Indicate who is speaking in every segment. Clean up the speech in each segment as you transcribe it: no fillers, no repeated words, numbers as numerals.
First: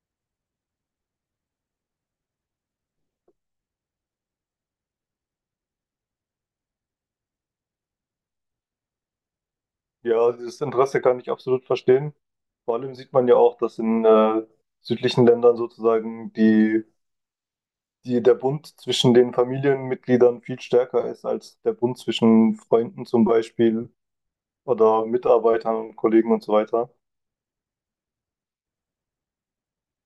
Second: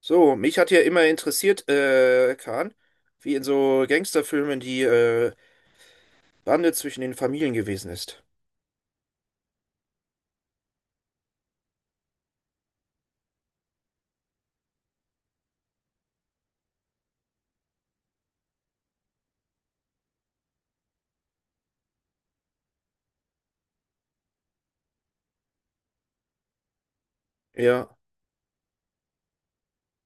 Speaker 1: So, mich hat ja immer interessiert, Kahn, wie in so Gangsterfilmen die Bande zwischen den Familien gewesen ist.
Speaker 2: Ja, dieses Interesse kann ich absolut verstehen. Vor allem sieht man ja auch, dass in südlichen Ländern sozusagen der Bund zwischen den Familienmitgliedern viel stärker ist als der Bund zwischen Freunden zum Beispiel oder Mitarbeitern und Kollegen und so weiter.
Speaker 1: Ja,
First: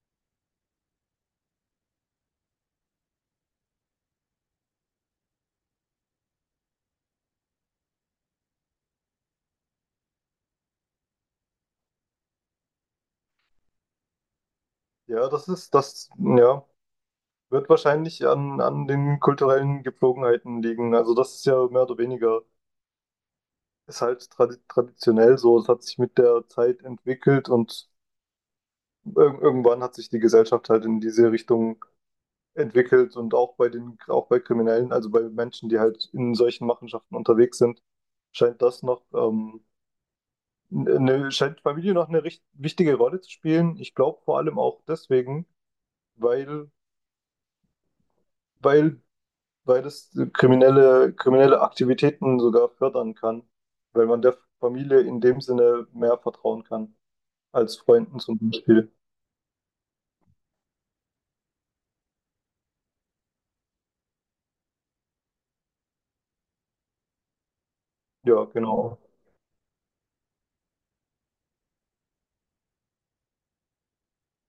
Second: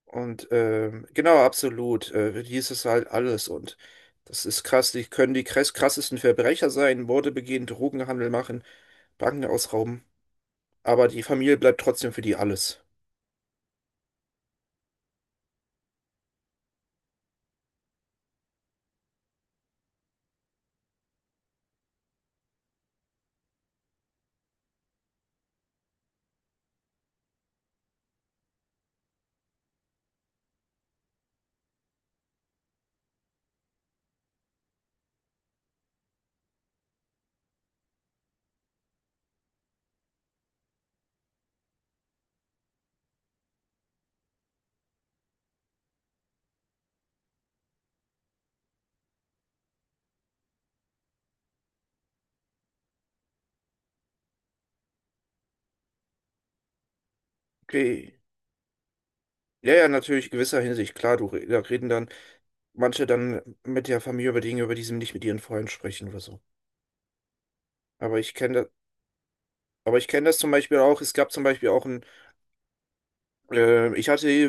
Speaker 1: und genau, absolut. Die ist es halt alles. Und das ist krass. Die können die krassesten Verbrecher sein, Morde begehen, Drogenhandel machen, Banken ausrauben. Aber die Familie bleibt trotzdem für die alles.
Speaker 2: Ja, wird wahrscheinlich an den kulturellen Gepflogenheiten liegen. Also das ist ja mehr oder weniger, ist halt traditionell so. Es hat sich mit der Zeit entwickelt und irgendwann hat sich die Gesellschaft halt in diese Richtung entwickelt und auch auch bei Kriminellen, also bei Menschen, die halt in solchen Machenschaften unterwegs sind, scheint scheint Familie noch eine recht wichtige Rolle zu spielen. Ich glaube vor allem auch deswegen, weil, weil, weil es kriminelle Aktivitäten sogar fördern kann, weil man der Familie in dem Sinne mehr vertrauen kann als
Speaker 1: Okay.
Speaker 2: Freunden zum Beispiel.
Speaker 1: Ja, ja, natürlich, in gewisser Hinsicht. Klar, du, da reden dann manche dann mit der Familie über Dinge, über die sie nicht mit ihren Freunden sprechen oder so. Aber ich
Speaker 2: Ja,
Speaker 1: kenne das.
Speaker 2: genau.
Speaker 1: Aber ich kenne das zum Beispiel auch. Es gab zum Beispiel auch ich hatte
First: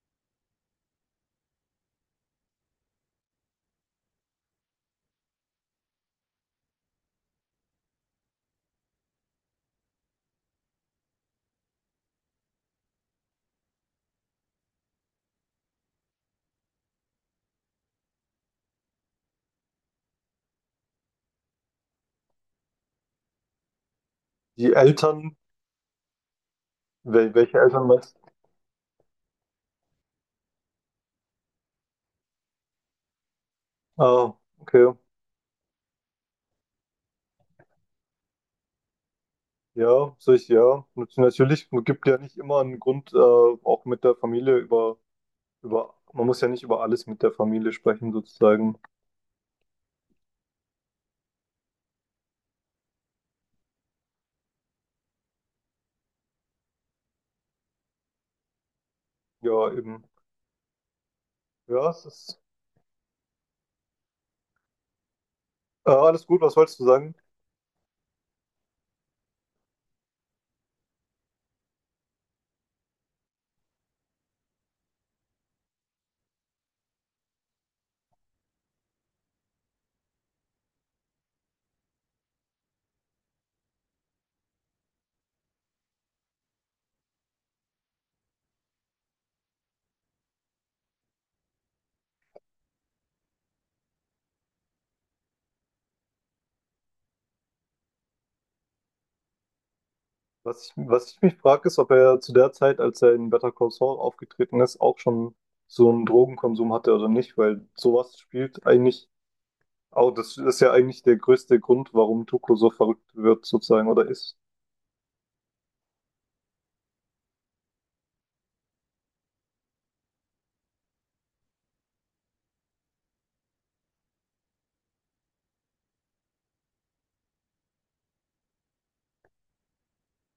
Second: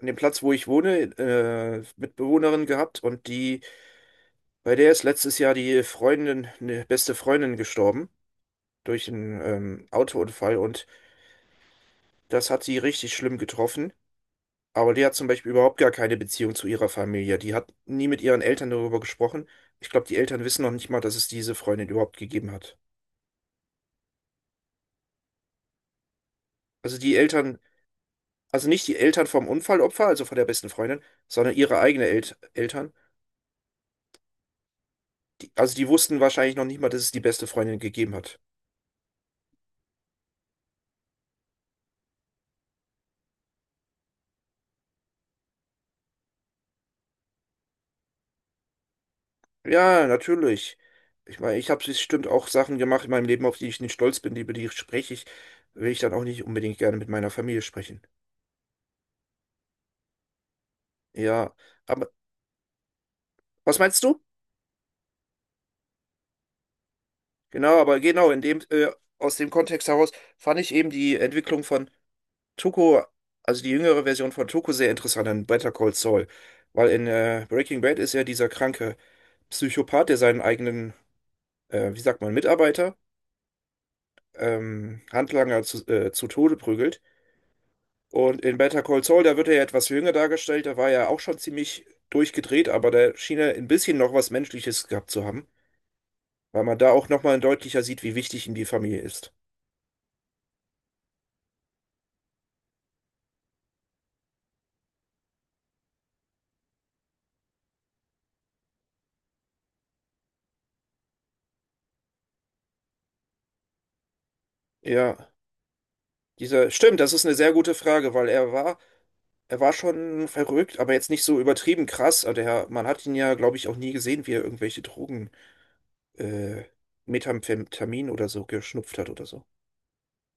Speaker 1: an dem Platz, wo ich wohne, Mitbewohnerin gehabt und die, bei der ist letztes Jahr die Freundin, eine beste Freundin gestorben durch einen Autounfall, und das hat sie richtig schlimm getroffen. Aber die hat zum Beispiel überhaupt gar keine Beziehung zu ihrer Familie. Die hat nie mit ihren Eltern darüber gesprochen. Ich glaube, die Eltern wissen noch nicht mal, dass es diese Freundin überhaupt gegeben hat.
Speaker 2: Die Eltern,
Speaker 1: Also die Eltern,
Speaker 2: welche Eltern meinst du?
Speaker 1: also nicht die Eltern vom Unfallopfer, also von der besten Freundin, sondern ihre eigenen El Eltern.
Speaker 2: Ah, okay.
Speaker 1: Die, also die wussten wahrscheinlich noch nicht mal, dass es die beste Freundin gegeben hat.
Speaker 2: Ja, sehe ja. Natürlich, man gibt ja nicht immer einen Grund, auch mit der Familie über, man muss ja nicht über alles mit der Familie sprechen, sozusagen.
Speaker 1: Ja, natürlich. Ich meine, ich habe bestimmt auch Sachen gemacht in meinem Leben, auf die ich nicht stolz bin, über die spreche ich, will ich dann auch nicht unbedingt gerne mit meiner Familie sprechen.
Speaker 2: Ja, eben.
Speaker 1: Ja,
Speaker 2: Ja, es
Speaker 1: aber
Speaker 2: ist
Speaker 1: was meinst du?
Speaker 2: Alles gut, was wolltest du sagen?
Speaker 1: Genau, aber genau, aus dem Kontext heraus fand ich eben die Entwicklung von Tuco, also die jüngere Version von Tuco, sehr interessant in Better Call Saul. Weil in Breaking Bad ist er dieser kranke Psychopath, der seinen wie sagt man, Mitarbeiter Handlanger zu Tode prügelt. Und in Better Call Saul, da wird er ja etwas jünger dargestellt, da war er auch schon ziemlich durchgedreht, aber da schien er ein bisschen noch was Menschliches gehabt zu haben, weil man da auch nochmal deutlicher sieht, wie wichtig ihm die Familie ist.
Speaker 2: Was ich mich frage, ist, ob er zu der Zeit, als er in Better Call Saul aufgetreten ist, auch schon so einen Drogenkonsum hatte oder nicht, weil sowas spielt eigentlich das ist ja eigentlich der größte Grund, warum Tuco so verrückt wird, sozusagen, oder ist.
Speaker 1: Ja, dieser, stimmt, das ist eine sehr gute Frage, weil er war schon verrückt, aber jetzt nicht so übertrieben krass. Also der, man hat ihn ja, glaube ich, auch nie gesehen, wie er irgendwelche äh, Methamphetamin oder so geschnupft hat oder so.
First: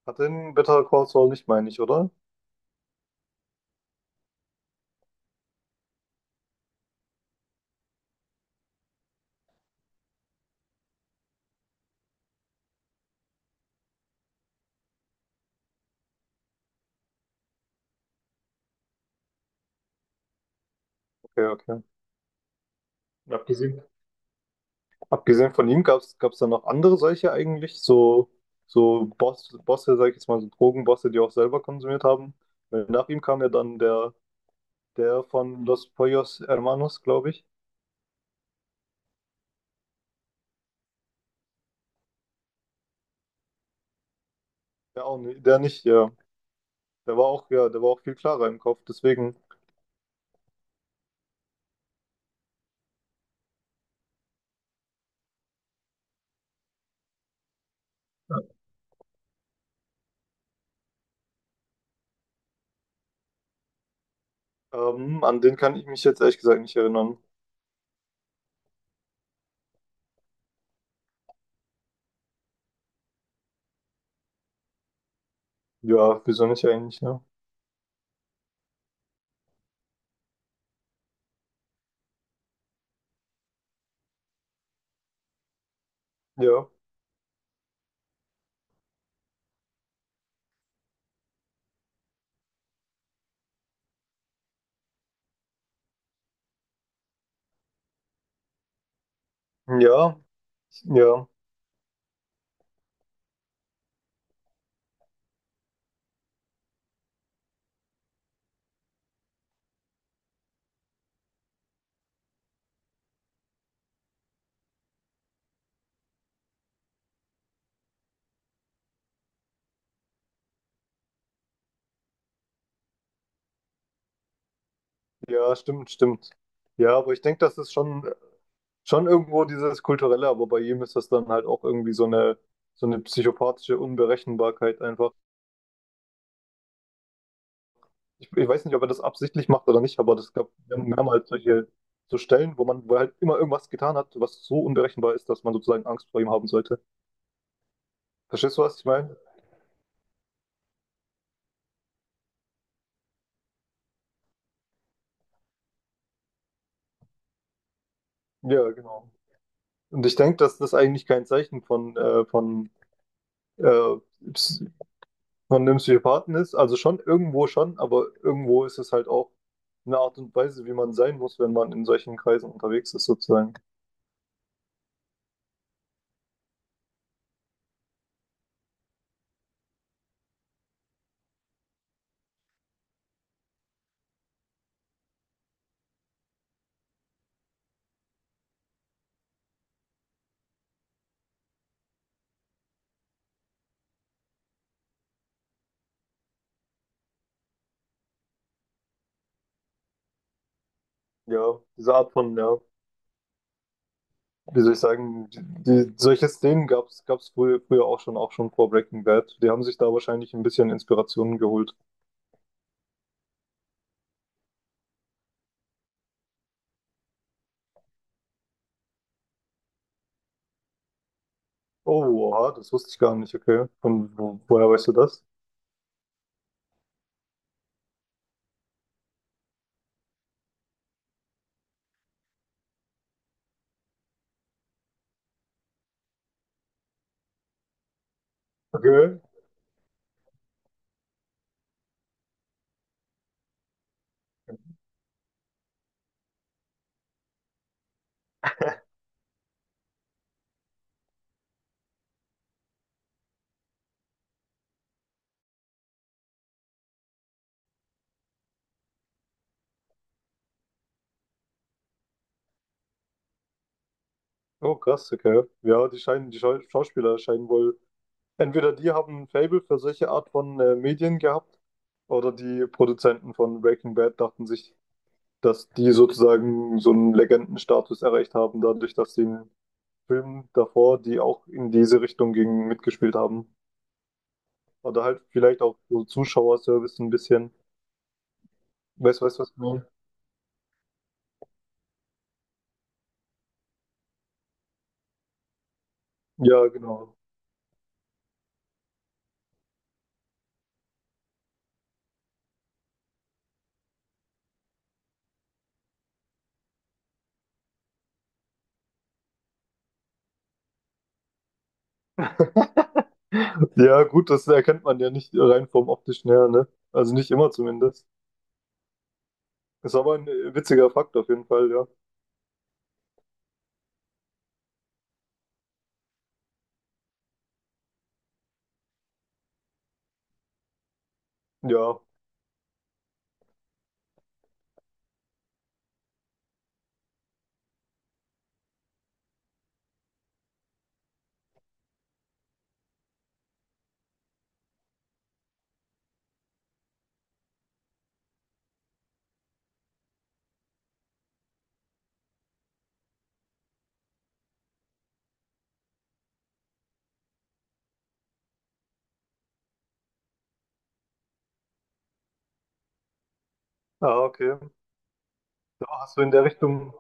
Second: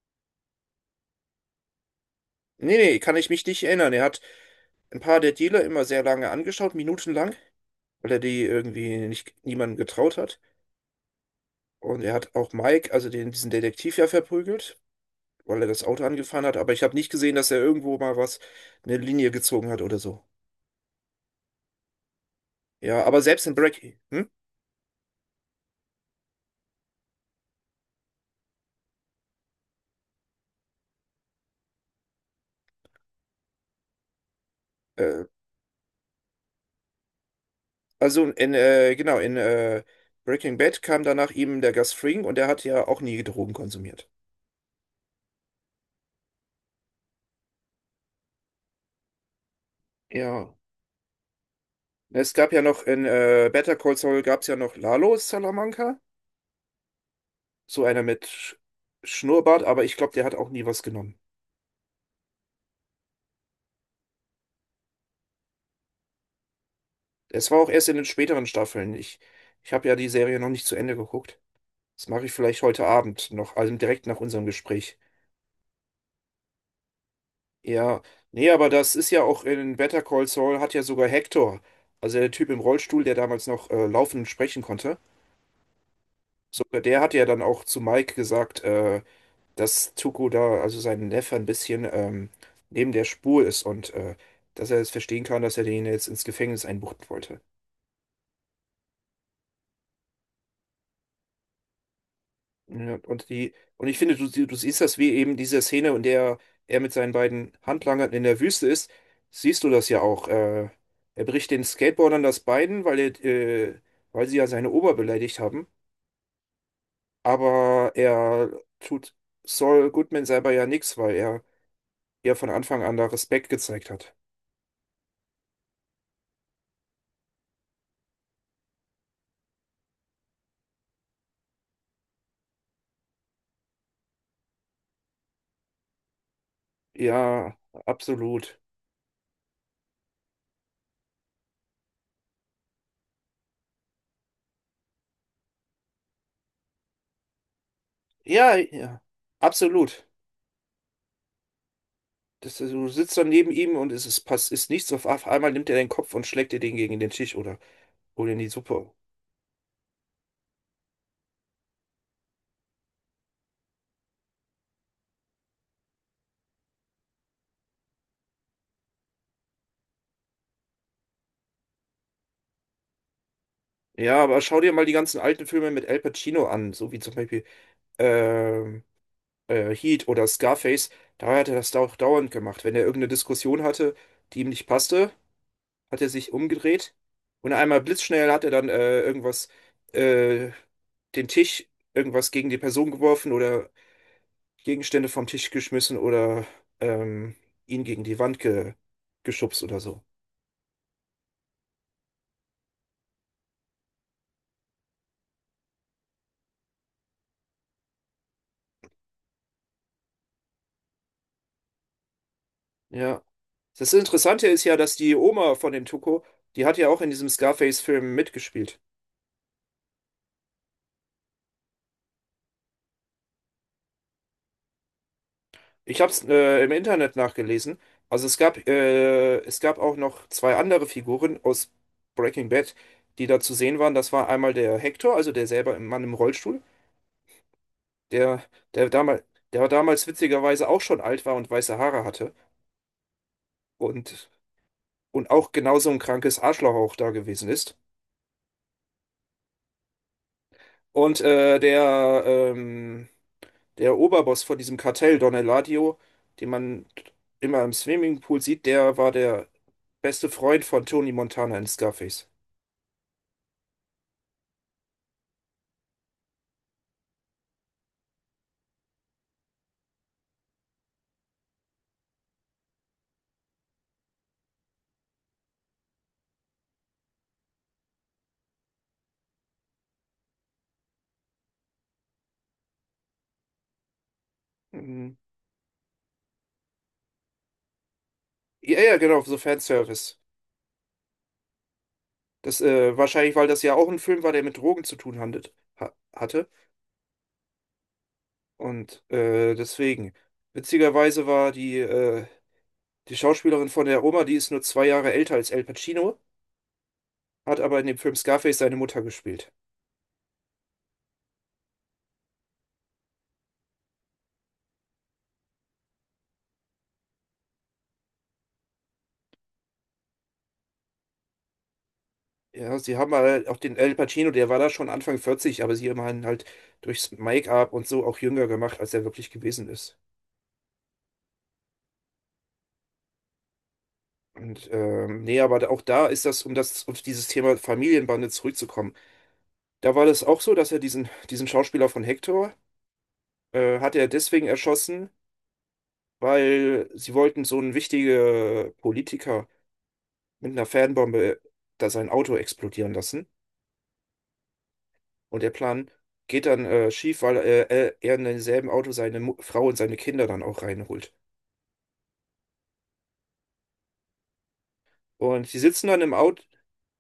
Speaker 2: Hat er in Better Call Saul nicht, meine ich, oder?
Speaker 1: Nee, nee, kann ich mich nicht erinnern. Er hat ein paar der Dealer immer sehr lange angeschaut, minutenlang, weil er die irgendwie nicht niemandem getraut hat. Und er hat auch Mike, also den, diesen Detektiv ja verprügelt, weil er das Auto angefahren hat. Aber ich habe nicht gesehen, dass er irgendwo eine Linie gezogen hat oder so.
Speaker 2: Okay, okay.
Speaker 1: Ja, aber selbst in
Speaker 2: Abgesehen
Speaker 1: Breaking, hm?
Speaker 2: Abgesehen von ihm gab es da noch andere solche eigentlich, so, Bosse, sag ich jetzt mal, so Drogenbosse, die auch selber konsumiert haben. Weil nach ihm kam ja dann der, der
Speaker 1: Äh,
Speaker 2: von Los Pollos Hermanos, glaube ich.
Speaker 1: genau, in Breaking Bad kam danach eben der Gus Fring, und der hat ja auch nie Drogen konsumiert.
Speaker 2: Ja, auch nicht, der nicht, ja. Der war auch, ja, der war auch viel klarer im Kopf. Deswegen,
Speaker 1: Ja. Es gab ja noch in Better Call Saul gab es ja noch Lalo Salamanca. So einer mit Schnurrbart, aber ich glaube, der hat auch nie was genommen.
Speaker 2: an den kann ich mich jetzt ehrlich gesagt nicht erinnern.
Speaker 1: Es war auch erst in den späteren Staffeln. Ich habe ja die Serie noch nicht zu Ende geguckt. Das mache ich vielleicht heute Abend noch, also direkt nach unserem Gespräch.
Speaker 2: Ja, wieso nicht eigentlich, ne?
Speaker 1: Ja, nee, aber das ist ja auch in Better Call Saul hat ja sogar Hector, also der Typ im Rollstuhl, der damals noch laufen und sprechen konnte,
Speaker 2: Ja.
Speaker 1: sogar der hat ja dann auch zu Mike gesagt, dass Tuco da, also sein Neffe, ein bisschen neben der Spur ist, und dass er es verstehen kann, dass er den jetzt ins Gefängnis einbuchten wollte.
Speaker 2: Ja. Ja.
Speaker 1: Ja, und die, und ich finde, du, du siehst das wie eben diese Szene, in der er mit seinen beiden Handlangern in der Wüste ist, siehst du das ja auch. Er bricht den Skateboardern das Bein, weil sie ja seine Ober beleidigt haben. Aber er tut Saul Goodman selber ja nichts, weil er ja von Anfang an da Respekt gezeigt hat.
Speaker 2: Ja, stimmt, stimmt. Ja, aber ich denke, schon irgendwo dieses Kulturelle, aber bei jedem ist das dann halt auch irgendwie so eine psychopathische Unberechenbarkeit einfach.
Speaker 1: Ja,
Speaker 2: Ich
Speaker 1: absolut.
Speaker 2: weiß nicht, ob er das absichtlich macht oder nicht, aber das gab mehrmals solche so Stellen, wo er halt immer irgendwas getan hat, was so unberechenbar ist, dass man sozusagen Angst vor ihm haben sollte.
Speaker 1: Ja,
Speaker 2: Verstehst du, was ich
Speaker 1: ja,
Speaker 2: meine?
Speaker 1: absolut. Das, du sitzt dann neben ihm, und es ist, pass, ist nichts. Auf einmal nimmt er den Kopf und schlägt dir den gegen den Tisch, oder? Hol in die
Speaker 2: Ja,
Speaker 1: Suppe.
Speaker 2: genau. Und ich denke, dass das eigentlich kein Zeichen von, äh, von einem Psychopathen ist, also schon irgendwo schon, aber irgendwo ist es halt auch eine Art und Weise, wie man sein muss, wenn man in solchen Kreisen unterwegs ist, sozusagen.
Speaker 1: Ja, aber schau dir mal die ganzen alten Filme mit Al Pacino an, so wie zum Beispiel ähm, Heat oder Scarface. Da hat er das auch dauernd gemacht. Wenn er irgendeine Diskussion hatte, die ihm nicht passte, hat er sich umgedreht und einmal blitzschnell hat er dann äh, den Tisch, irgendwas gegen die Person geworfen oder Gegenstände vom Tisch geschmissen oder ähm, ihn gegen die Wand ge geschubst oder so.
Speaker 2: Ja, diese Art von, ja, wie soll ich sagen, solche Szenen gab's früher, auch schon vor Breaking Bad. Die haben sich da wahrscheinlich ein bisschen Inspirationen geholt.
Speaker 1: Ja. Das Interessante ist ja, dass die Oma von dem Tuco, die hat ja auch in diesem Scarface-Film mitgespielt.
Speaker 2: Oh, oha, das wusste ich gar nicht, okay. Woher weißt du das?
Speaker 1: Ich habe es im Internet nachgelesen. Also es es gab auch noch zwei andere Figuren aus Breaking Bad, die da zu sehen waren. Das war einmal der Hector, also der selber im Mann im Rollstuhl, der, der
Speaker 2: Okay.
Speaker 1: damals, der damals witzigerweise auch schon alt war und weiße Haare hatte, und, und auch genauso ein krankes Arschloch auch da gewesen ist. Und der Oberboss von diesem Kartell, Don Eladio, den man immer im Swimmingpool sieht, der war der beste Freund von Tony Montana in Scarface.
Speaker 2: Oh, krass, okay. Ja, die scheinen, die Schauspieler scheinen wohl entweder die haben, ein Faible für solche Art von Medien gehabt oder die Produzenten von Breaking Bad dachten sich, dass die sozusagen so einen Legendenstatus erreicht haben, dadurch, dass sie in Filmen davor, die auch in diese Richtung gingen, mitgespielt haben. Oder
Speaker 1: Mhm.
Speaker 2: halt vielleicht auch so Zuschauerservice ein bisschen.
Speaker 1: Ja, ja, genau, so
Speaker 2: Weißt du, was ich meine?
Speaker 1: Fanservice. Wahrscheinlich, weil das ja auch ein Film war, der mit Drogen zu tun ha hatte.
Speaker 2: Ja, genau.
Speaker 1: Und deswegen. Witzigerweise war die Schauspielerin von der Oma, die ist nur zwei Jahre älter als Al Pacino, hat aber in dem Film Scarface seine Mutter gespielt.
Speaker 2: Ja, gut, das erkennt man ja nicht rein vom Optischen her, ne? Also nicht immer zumindest. Ist aber ein witziger Fakt auf jeden Fall, ja.
Speaker 1: Ja, sie haben halt auch den Al Pacino, der war da schon Anfang 40, aber sie haben ihn halt durchs Make-up und so auch jünger gemacht, als er wirklich gewesen ist.
Speaker 2: Ja.
Speaker 1: Und nee, aber auch da ist das, um das, auf dieses Thema Familienbande zurückzukommen. Da war das auch so, dass er diesen Schauspieler von Hector, hat er deswegen erschossen, weil sie wollten so einen wichtigen Politiker mit einer Fanbombe da sein Auto explodieren lassen. Und der Plan geht dann schief, weil er in demselben Auto seine Mu Frau und seine Kinder dann auch reinholt.
Speaker 2: Ah, okay.
Speaker 1: Und sie
Speaker 2: Da
Speaker 1: sitzen dann im
Speaker 2: hast du in
Speaker 1: Auto
Speaker 2: der Richtung,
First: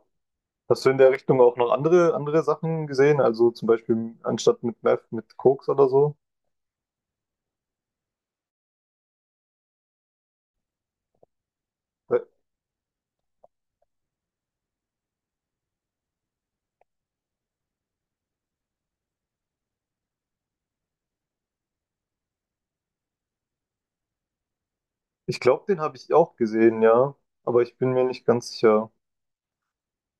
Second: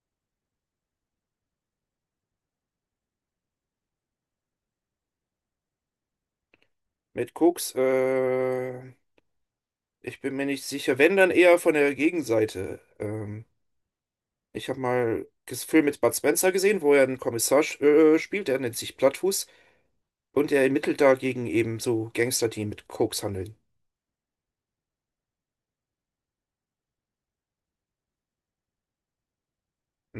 Speaker 2: hast du in der Richtung auch noch andere Sachen gesehen? Also zum Beispiel anstatt mit Meth, mit Koks oder so?
Speaker 1: mit Koks. Ich bin mir nicht sicher, wenn dann eher von der
Speaker 2: Weil
Speaker 1: Gegenseite. Ich habe mal einen Film mit Bud Spencer gesehen, wo er einen Kommissar spielt, der nennt sich Plattfuß. Und er ermittelt dagegen eben so Gangster, die mit Koks handeln.
Speaker 2: ich glaube, den habe ich auch gesehen, ja. Aber ich bin mir nicht ganz sicher.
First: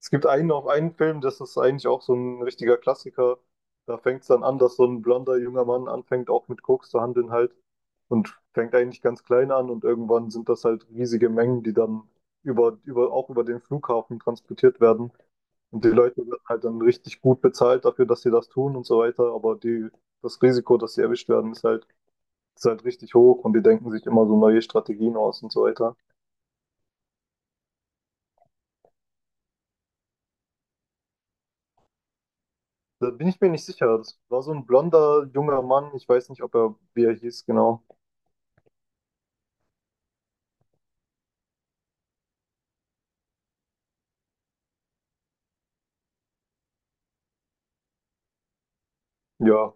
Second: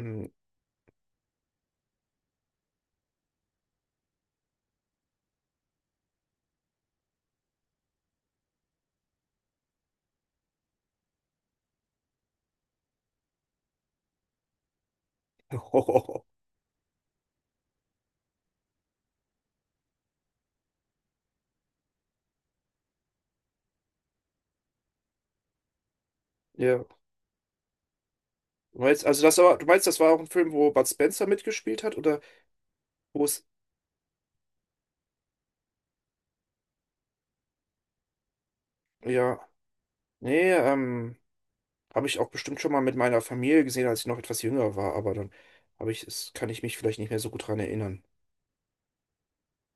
Speaker 2: Es gibt einen Film, das ist eigentlich auch so ein richtiger Klassiker. Da fängt es dann an, dass so ein blonder junger Mann anfängt, auch mit Koks zu handeln halt. Und fängt eigentlich ganz klein an und irgendwann sind das halt riesige Mengen, die dann auch über den Flughafen transportiert werden. Und die Leute werden halt dann richtig gut bezahlt dafür, dass sie das tun und so weiter. Aber die, das Risiko, dass sie erwischt werden, ist halt richtig hoch und die denken sich immer so neue Strategien aus und so weiter.
Speaker 1: Ja. Du meinst, also das war, du meinst, das war auch ein Film, wo Bud Spencer mitgespielt hat? Oder
Speaker 2: Da
Speaker 1: wo
Speaker 2: bin ich
Speaker 1: es.
Speaker 2: mir nicht sicher. Das war so ein blonder, junger Mann. Ich weiß nicht, ob er, wie er hieß, genau.
Speaker 1: Ja. Nee. Habe ich auch bestimmt schon mal mit meiner Familie gesehen, als ich noch etwas jünger war, aber dann habe ich es, kann ich mich vielleicht nicht mehr so gut dran erinnern.
Speaker 2: Ja,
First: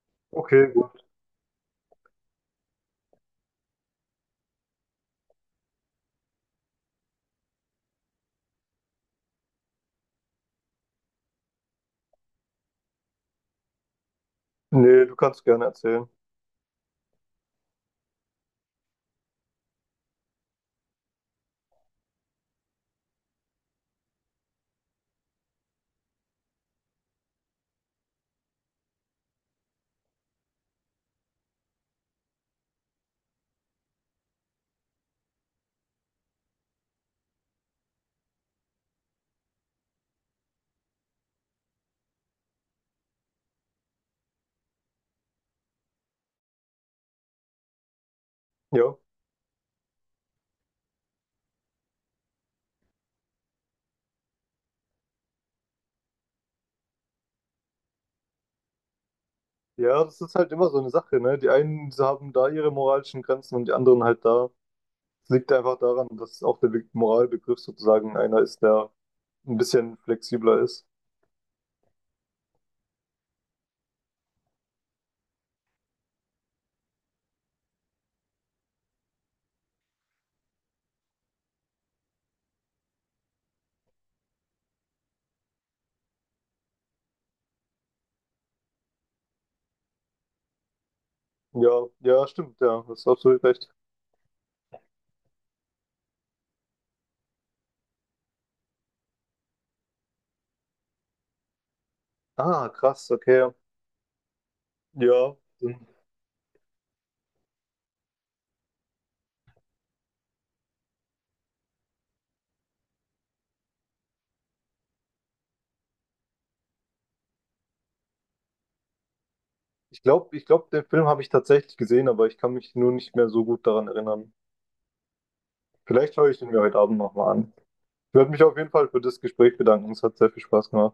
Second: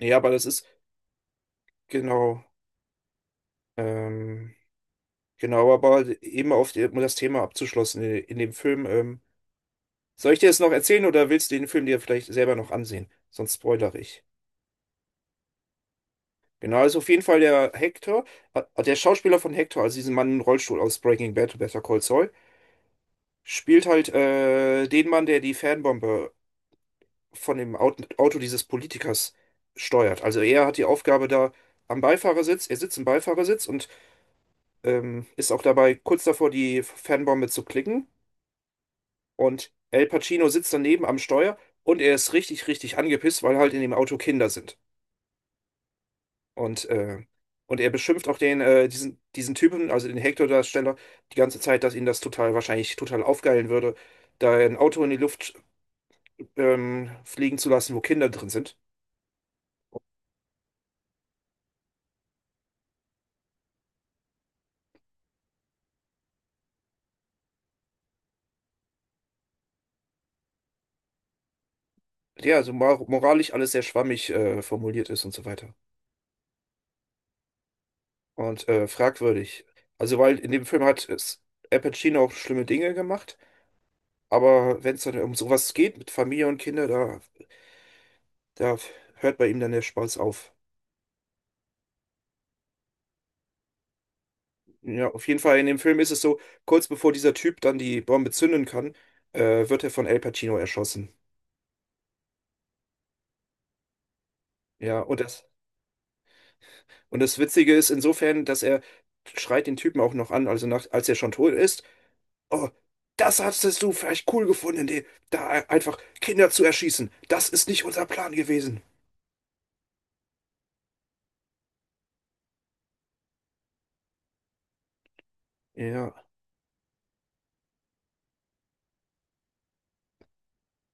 Speaker 1: Ja, aber das ist
Speaker 2: okay, gut.
Speaker 1: genau, ähm, genau, aber eben auf die, um das Thema abzuschlossen in dem Film. Soll ich dir das noch erzählen oder willst du den Film dir vielleicht selber noch ansehen? Sonst spoilere ich.
Speaker 2: Nee, du kannst gerne erzählen.
Speaker 1: Genau, also auf jeden Fall der Hector, der Schauspieler von Hector, also diesen Mann im Rollstuhl aus Breaking Bad, Better Call Saul, spielt halt den Mann, der die Fernbombe von dem Auto dieses Politikers steuert. Also er hat die Aufgabe da am Beifahrersitz, er sitzt im Beifahrersitz und ist auch dabei kurz davor, die Fernbombe zu klicken. Und Al Pacino sitzt daneben am Steuer, und er ist richtig, richtig angepisst, weil halt in dem Auto Kinder sind. Und, äh, und er beschimpft auch
Speaker 2: Ja.
Speaker 1: diesen Typen, also den Hector-Darsteller, die ganze Zeit, dass ihn das total wahrscheinlich total aufgeilen würde, da ein Auto in die Luft fliegen zu lassen, wo Kinder drin sind.
Speaker 2: Ja, das ist halt immer so eine Sache, ne? Die einen haben da ihre moralischen Grenzen und die anderen halt da. Es liegt einfach daran, dass auch der Moralbegriff sozusagen einer ist, der ein bisschen flexibler ist.
Speaker 1: Ja, also moralisch alles sehr schwammig formuliert ist und so weiter. Und fragwürdig. Also, weil in dem Film hat es Al Pacino auch schlimme Dinge gemacht, aber wenn es dann um sowas geht mit Familie und Kinder, da hört bei ihm dann der Spaß auf.
Speaker 2: Ja, ja, stimmt, ja, hast absolut recht.
Speaker 1: Ja, auf jeden Fall in dem Film ist es so, kurz bevor dieser Typ dann die Bombe zünden kann, wird er von Al Pacino erschossen.
Speaker 2: Ah, krass, okay.
Speaker 1: Ja,
Speaker 2: Ja,
Speaker 1: und das Witzige ist insofern, dass er schreit den Typen auch noch an, also nach, als er schon tot ist. Oh, das hattest du vielleicht cool gefunden, die, da einfach Kinder zu erschießen. Das ist nicht unser Plan gewesen.
Speaker 2: ich glaube, ich glaube, den Film habe ich tatsächlich gesehen, aber ich kann mich nur nicht mehr so gut daran erinnern. Vielleicht
Speaker 1: Ja.
Speaker 2: schaue ich den mir heute Abend nochmal an. Ich werde mich auf jeden Fall für das Gespräch bedanken. Es hat sehr viel Spaß gemacht.